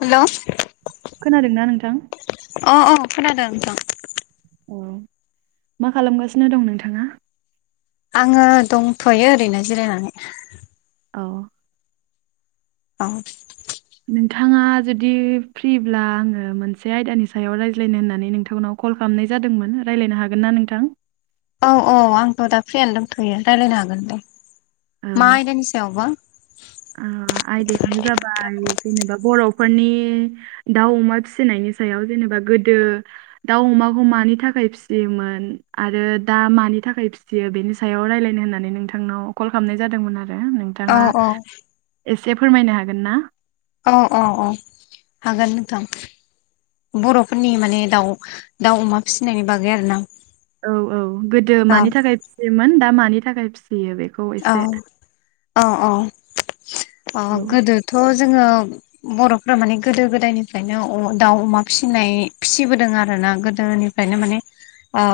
Hello खोनादोंना नोंथां अ अ खोनादों नोंथां औ मा खालामगासिनो दं नोंथाङा आङो दंथ'यो ओरैनो जिरायनानै औ औ नोंथाङा जुदि फ्रिब्ला आङो मोनसे आयदानि सायाव रायज्लायनो होननानै नोंथांनाव कल खालामनाय जादोंमोन रायलायनो हागोन ना नोंथां औ औ आंथ' दा फ्रियानो दंथ'यो रायजलायनो हागोन दे औ मा आयदानि सायावबा ओ आयदायानो जाबाय जेनेबा बर'फोरनि दाउ अमा फिसिनायनि सायाव जेनेबा गोदो दाउ अमाखौ मानि थाखाय फिसियोमोन आरो दा मानि थाखाय फि सियो बेनि सायाव रायलायनो होननानै नोंथांनाव कल खालामनाय जादोंमोन आरो औ नोंथाङा औ एसे फोरमायनो हागोनना? अ अ हागोन नोंथां। बर'फोरनि माने दाउ दाउ अमा फिसिनायनि बागै आरोना औ औ गोदो औ मानि थाखाय फिसियोमोन दा मानि थाखाय फिसियो बे औ अ अ औ गोदोथ' जोङो बर'फोरा माने गोदो गोदायनिफ्रायनो अ दाउ अमा फिसिनाय फिसिबोदों आरोना गोदोनि खायनो माने अ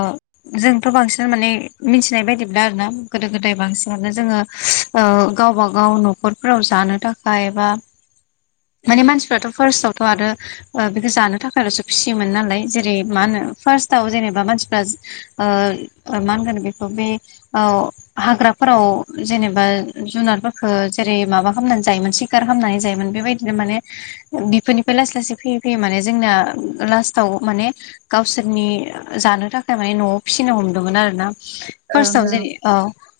जोंथ' बांसिन माने मिथिनाय बायदिब्ला आरोना गोदो गोदाय बांसि नांनो जोङो ओ गावबा गाव नखरफोराव जानो थाखाय एबा माने मानसिफ्राथ' फार्स्टआवथ' आरो ओ बेखौ जानो थाखायल'सो फिसियोमोन नालाय जेरै मा होनो फार्स्टआव जेनेबा मानसिफ्रा ओ ओ मा होनगोन बेखौ बे औ हाग्रा फोराव जेनेबा जुनारफोरखो जेरै माबा खामनानै जायोमोन सिकार खामनानै जायोमोन बेबायदिनो माने बिफोरनिफ्राय लासै लासै फैयै फैयै माने जोंना लास्टाव माने गावसोरनि जानो थाखाय माने न'वाव फिसिनो हमदोंमोन आरोना। फार्स्टआव ओं जेरै ओ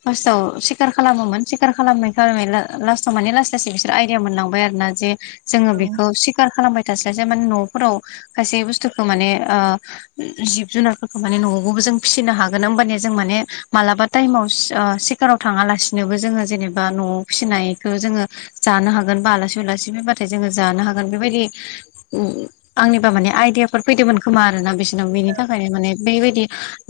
फार्स्टआव सिकार खालामोमोन सिकार खालामै खालामै ला लास्टाव माने लासै लासै बिसोर आइदिया मोनलांबाय आरोना जे जोङो ओं बेखौ सिकार खालामबाय थास्लास्लाय माने न'फोराव खायसे बुस्थुखो माने ओ जिब जुनारफोरखौ माने न'वावबो जों फिसिनो हागोन ओमबानिया जों माने मालाबा टाइमाव ओ सिकाराव थाङालासिनोबो जोङो जेनेबा न'वाव फिसिनायखो जोङो जानो हागोन बा आलासि उलासि फायबाथाय जोङो जानो हागोन बेबायदि [unintelligible] आंनिबा माने आइदियाफोर फैदोंमोन खोमा आरोना बिसोरनाव बेनि थाखायनो माने बेबायदि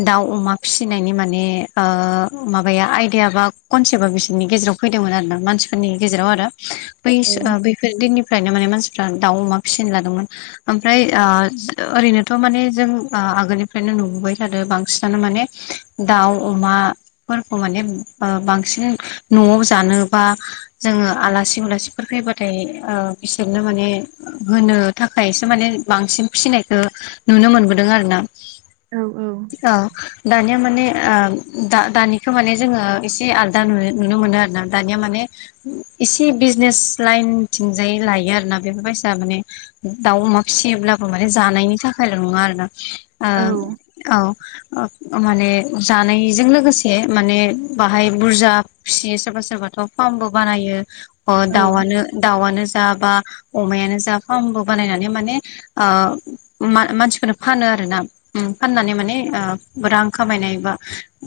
दाउ अमा फिसिनायनि माने ओ माबाया आइडिया बा कनसेप्टा बिसोरनि गेजेराव फैदोंमोन आरोना मानसिफोरनि गेजेराव आरो बै सो बैफोर दिननिफ्रायनो माने मानसिफ्रा दाउ अमा फिसिनो लादोंमोन। ओमफ्राय ओ ओरैनोथ' माने जों ओ आगोलनिफ्रायनो नुबोबाय थादो बांसिनानो माने दाउ अमाफोरखौ माने ओ बांसिन न'वाव जानो बा जोङो आलासि उलासिफोर फैबाथाय ओ बिसोरनो माने होनो थाखायसो माने बांसिन फिसिनायखौ नुनो मोनबोदों आरोना। औ औ ओ दानिया माने ओ दा दानि बेखो माने जोङो एसे आलादा नुनो नुनो मोनो आरोना दानिया माने एसे बिजनेस लाइनथिंजाय लायो आरोना बेफोर बायसा माने दाउ अमा फिसियोब्लाबो माने जानायनि थाखायल' नङा आरोना। ओ औ औ ओ ओ माने जानायजों लोगोसे ए माने बाहाय बुरजा फिसियो सोरबा सोरबाथ' फार्मबो बानायो। ओ औ दाउआनो दाउआनो जा बा अमायानो जा फार्मबो बानायनानै माने ओ मा मानसिफोरनो फानो आरोना। उम फाननानै माने ओ रां खामायनाय एबा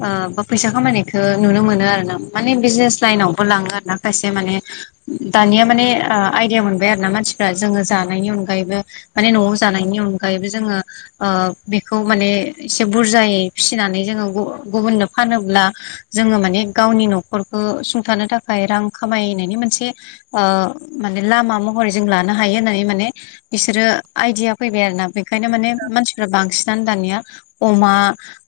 ओ बा फैसा खामानायखो नुनो मोनो आरोना माने बिजनेस लाइनावबो लाङो आरोना खायसे माने दानिया माने ओ आइदिया मोनबाय आरोना मानसिफ्रा जोङो जानायनि अनगायैबो माने न'वाव जानायनि अनगायैबो जोङो ओ बेखौ माने एसे बुरजायै फिसिनानै जोङो गु गुबुननो फानोब्ला जोङो माने गावनि नखरखो सुंथानो थाखाय रां खामायनायनि मोनसे ओ माने लामा महरै जों लानो हायो होननानै माने बिसोरो आइदिया फैबाय आरोना बेखायनो माने मानसिफ्रा बांसिनानो दानिया अमा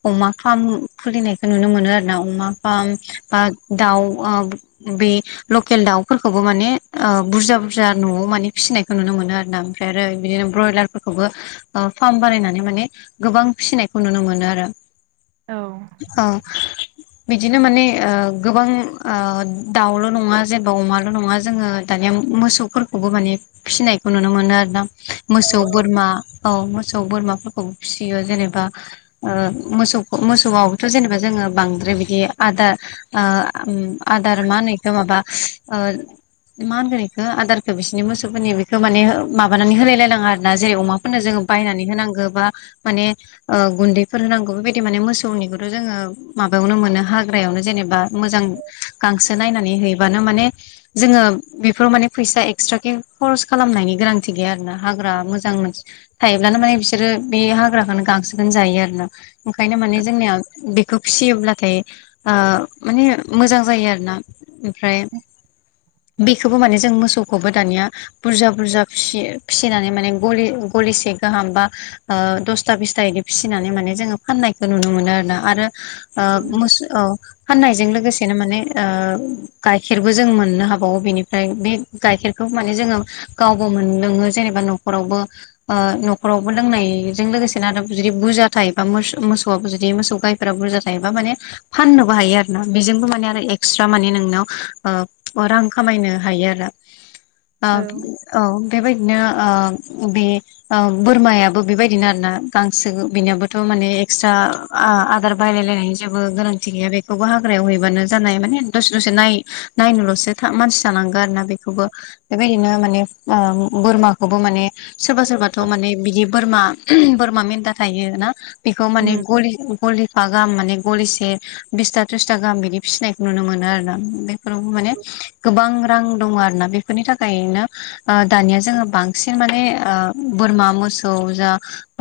अमा फार्म खुलिनायखो नुनो मोनो आरोना अमा फार्म बा दाउ आ बे लकेल दाउफोरखौबो माने बुरजा बुरजा न'आव माने फिसिनायखौ नुनो मोनो आरोना। ओमफ्राय आरो बिदिनो ब्रयलारफोरखौबो ओ फार्म बानायनानै माने गोबां फिसिनायखौ नुनो मोनो आरो औ औ बिदिनो माने ओ गोबां दाउल' नंङा जेनेबा अमाल' नंङा जोंङो दानिया मोसौफोरखौबो माने फिसिनायखौ नुनो मोनो आरोना औ मोसौ बोरमा औ मोसौ बोरमाफोरखौ फिसियो जेनेबा ओ मोसौखौ मोसौआव थ' जेनेबा जोंङो बांद्राय बिदि आदार ओ आदार मा होनो बेखौ ओ माबा मा होनगोन बेखौ आदारखौ बिसिरनि मोसौफोरनि बेखौ माने माबानानै होलायलाय नांङा आरोना जेरै अमा बायनानै होनांगौ बा माने गुनदैफोर होनांगौ बेबायदि माने मोसौनि खौ जोंङो माबायावनो मोनो हाग्रायावनो जेनेबा मोजां गांसो नायनानै हैबानो माने जोंङो बेफोराव माने फैसा एक्सट्राके खरस खालामनायनि गोनांथि गैया आरोना हाग्रा मोजां मोन थायोब्लानो माने बिसोरो बे हाग्राखोनो गांसोखोन जायो आरोना ओंखायनो माने जोंनिया बेखौ फिसियोब्लाथाय ओ माने मोजां जायो। आरोना ओमफ्राय बेखोबो माने जों मोसौखौबो दानिया बुरजा बुरजा फिसि फिसिनानै माने गलि गलिसे गाहाम बा ओ दसथा बिसता इदि फिसिनानै माने जोंङो फाननायखो नुनो मोनो आरो ना आरो ओ मुस औ फाननायजों लोगोसेनो माने ओ गाइखेरबो जों मोननो हाबावो बेनिफ्राय बे गाइखेरखौबो माने जोंङो गावबो मोनलोंङो जेनेबा न'खरावबो ओ न'खरावबो लोंनायजों लोगोसेनो आरो जुदि बुरजा थायोबा मोसौ मोसौआबो जुदि मोसौ गाय फोराव बुरजा थायोबा माने फाननोबो हायो आरो ना बेजोंबो माने आरो एक्सट्रा माने नोंनाव ओ ओ रां खामायनो हायो आरो [unintelligible] ओ औ बेबायदिनो ओ बे ओ बोरमायाबो बेबायदिनो आरोना गांसो बिनियाबोथ' माने एक्सट्रा आ-आदार बायलायलायनायनि जेबो गोनांथि गैया बेखौबो हाग्रायाव हैबानो जानाय माने दसे दसे नाय नायनोल'सो था मानसि थानांगो आरोना बेखौबो बेबायदिनो माने ओ बोरमाखौबो माने सोरबा सोरबाथ' माने बिदि बोरमा बोरमा मेन्दा थायो ना बेखौ माने गलि गलिफा गाहाम माने गलिसे बिसथा थ्रिसथा गाहाम बिदि फिसिनायखौ नुनो मोनो आरोना बेफोरावबो माने गोबां रां दंङो आरो ना बे बेफोरनि थाखायनो ओ दानिया जोंङो बांसिन माने ओ बोरमा मोसौ जा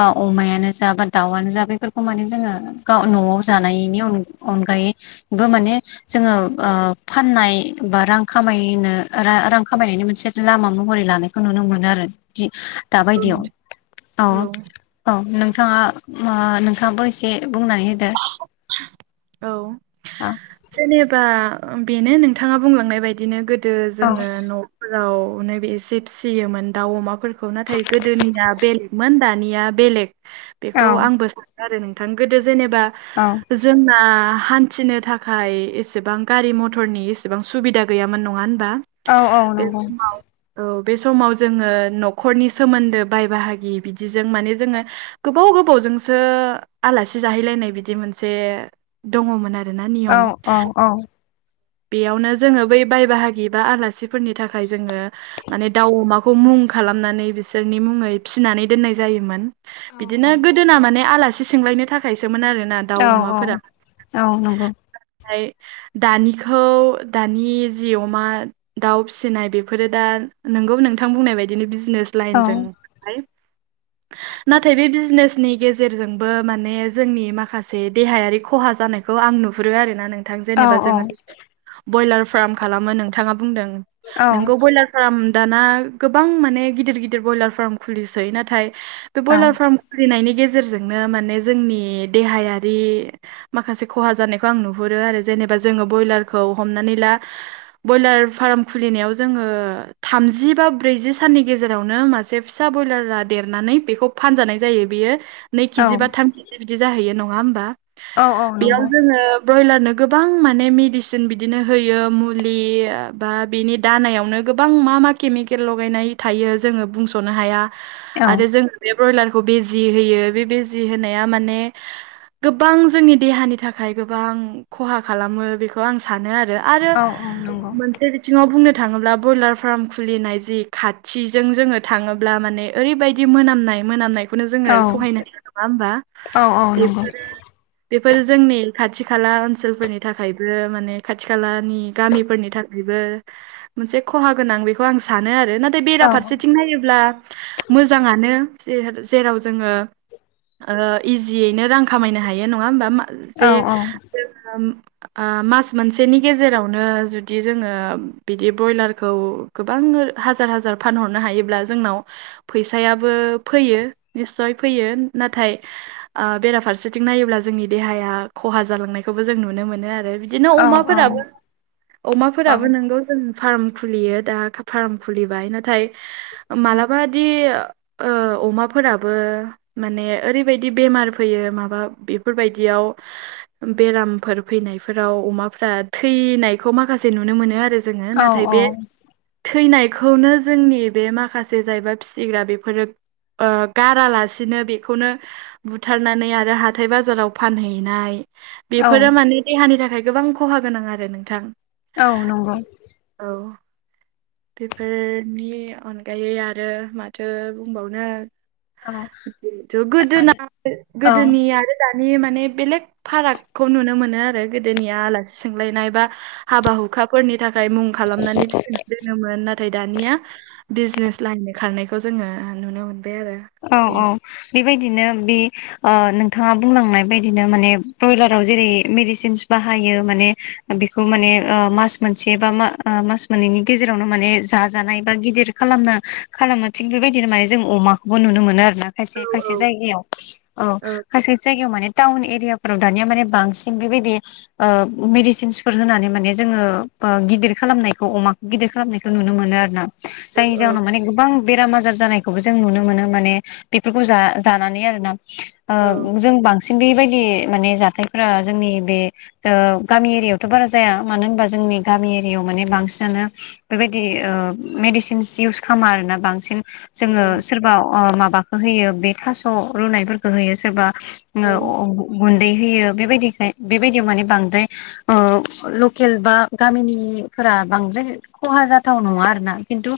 ओ अमायानो जा बा दाउआनो जा बेफोरखौ माने जोंङो गाव न'आव जानायनि अन-अनगायै बो माने जोंङो ओ फाननाय बा रां खामायनो ओ रा-रां खामायनायनि मोनसे लामा महरै लानाय खौ नुनो मोनो आरो दि दाबायदियाव औ औ नोंथाङा ओ नोंथांङाबो इसे बुंनानै होदो औ औ जेनेबा बेनो नोंथांङा बुंलांनाय बायदिनो गो दो जोंङो न'फोराव नो एसे फिसियोमोन दाउ अमाफोर खौ नाथाय गोदोनिया बेलेगमोन दानिया बेलेग औ बेखौ आंबो आरो नोंथां गोदो जेनेबा औ जोंना हान्थिनो थाखाय एसेबां गारि मथरनि एसेबां सुबिदा गैयामोन नंङा होनबा औ औ बे नंगौ समाव औ बे समाव जोङो न'खरनि सोमोन्दो बाय बाहागि बिदिजों माने जोङो गोबाव गोबावजोंसो आलासि जाहैलायनाय बिदि मोन जे दङमोन आरोना औ नियम औ औ बेयावनो जोङो बै बाय बाहागि बा आलासिफोरनि थाखाय जोङो माने दाउ अमाखौ मुं खालामनानै बिसोरनि मुङै फिसिनानै दोननाय जायोमोन। औ बिदिनो औ गोदोना माने आलासि सोंलायनो थाखायसोमोन आरोना दाउ औ अमाफोरा औ नंगौ ओमफ्राय दानि खौ दानि जि अमा दाउ फिसिनाय बेफोरो दा नोंगौ नोंथां बुंनाय बायदिनो बिजनेस औ लाइनजों हाय नाथाय बे बिजनेसनि गेजेरजोंबो माने जोंनि माखासे देहायारि खहा जानाय खौ आं नुहुरो आरोना नों नोंथां औ जेनेबा जोङो ब्रयलार फार्म खालामो नोंथाङा बुंदों औ नोंगौ ब्रयलार फार्म दाना गोबां माने गिदिर गिदिर ब्रयलार फार्म खुलिसै नाथाय बे औ ब्रयलार फार्म खुलिनायनि गेजेरजोंनो माने जोंनि देहायारि माखासे खहा जानायखौ आं नुहुरो आरो जेनेबा जोङो ब्रयलारखौ हमनानै ला ब्रयलार फार्म खुलिनायाव जोङो थामजि बा ब्रैजि साननि गेजेरावनो मा जे फिसा ब्रयलारा देरनानै बेखौ फानजानाय जायो बियो नै औ केजि बा थाम केजि बिदि जाहैयो नङा होमबा औ औ बेयाव नंगौ जोङो ब्रयलारनो गोबां माने मेडिसिन सिन बिदिनो होयो मुलि बा बिनि दानायावनो गोबां मा मा केमिकेल लगायनाय थायो जोङो बुंस'नो हाया औ आरो जों बे ब्रयलारखौ बिजि होयो बे बिजि होनाया माने गोबां जोंनि देहानि थाखाय गोबां खहा खालामो बेखौ आं सा सानो आरो आरो औ औ नंगौ मोनसे बिथिङाव बुंनो थाङोब्ला ब्रयलार फार्म खुलिनाय जि खाथिजों जोङो थाङोब्ला माने ओरैबायदि मोनामनाय मोनामनायखौनो औ जोङो सहायनो हाया नङा होमबा औ औ नंगौ बेफोरो बेफोरो जोंनि खाथि खाला ओनसोलफोरनि थाखाय खाथि खालानि गामिफोरनि थाखायबो मोनसे खहा गोनां बेखौ आं सानो आरो नाथाय औ औ बेराफारसेथिं नायोब्ला मोजाङानो जेराव जोङो ओ इजियैनो रां खामायनो हायो नङा होमबा औ जे ओ मास मोनसेनि गेजेरावनो जुदि जोङो बिदि ब्रयलारखौ गोबां हाजार हाजार फानहरनो हायोब्ला जोंनाव फैसायाबो फैयो निसय फैयो नाथाय आ बेराफारसेथिं नायोब्ला जोंनि देहाया खहा जालांनायखौबो जों नुनो मोनो आरो आरो बिदिनो औ अमाफोराबो अमाफोराबो नोंगौ फार्म खुलियो दा फार्म खुलिबाय नाथाय मालाबा दि ओ अमाफोराबो माने ओरैबायदि बेमार फैयो माबा बेफोरबायदियाव बेरामफोर फैनाय फोराव अमाफोरा थैनायखौ माखासे नुनो मोनो आरो जोङो औ नाथाय बे थैनायखौनो जोंनि बे माखासे जायबा फिसिग्रा बेफोरो ओ गारालासिनो बेखौनो बुथारनानै आरो हाथाय बाजाराव फानहैनाय बेफोरो माने देहानि थाखाय गोबां खहा गोनां आरो नोंथां औ नंगौ औ बेफोरनि अनगायै आरो माथो बुंबावनो औ जिथु गोदोना आरो औ गोदोनि आरो दानि माने बेलेग फारागखौ नुनो मोनो आरो गोदोनिया आलासि सोंलायनाय बा हाबा हुखाफोरनि थाखाय मुं खालामनानै फिसिनाय दोनोमोन नाथाय दानिया बिजनेस लाइनजों खारनायखौ जोङो नुनो मोनबाय आरो औ बे औ बेबायदिनो बि अ नोंथाङा बुंलांनाय बायदिनो माने ब्रयलाराव जेरै मेडिसिनस बाहायो माने बेखौ माने ओ मास मोनसे बा मा मास मोननैनि गेजेरावनो माने जाजानाय बा गिदिर खालामना खालामो थिग बेबायदिनो माने जों अमा बो नुनो मोनो आरो ना औ खायसे खायसे औ जायगायाव औ खायसे जायगायाव माने टाउन एरियाफोराव दानिया माने बांसिन बेबायदि ओ मेडिसिनसफोर होनानै माने जोङो ओ गिदिर खालामनायखौ अमा गिदिर खालामनायखौ नुनो मोनो आरो ना जायनि औ जााहनाव माने गोबां बेराम आजार जानायखौबो जों नुनो मोनो माने बेफोरखौ जा जानानै आरोना औ ओ जों बां सिन बेबायदि माने जाथायफोरा जोंनि बे ओ गामि एरियायावथ' बारा जाया मानो होनबा जोंनि गामि एरियाव माने बांसिनानो बेबायदि ओ मेडिसिनस इउस खामा आरोना बांसिन जोङो औ सोरबा माबाखौ होयो बे थास' रुनायफोरखौ होयो सोरबा औ [unintelligible] गुन्दै होयो बेबायदिखाय बेबायदियाव माने बांद्राय ओ लकेल बा गामिनिफोरा बांद्राय खहा जाथाव नङा आरोना खिन्थु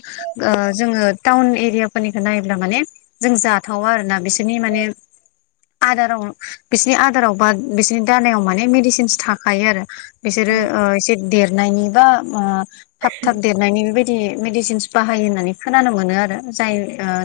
ओ जोङो टाउन एरियाफोरनि खो नायोब्ला माने जों जाथावा आरोना बिसोरनि माने आदाराव बिसोरनि आदाराव बा बिसोरनि दानायाव माने मेडिसिनस थाखायो आरो औ बिसोरो ओ एसे देरनायनि बा आ थाब थाब देरनायनि बेबाय दि मेडिसिनस बाहायो होननानै खोनानो मोनो आरो जाय ओ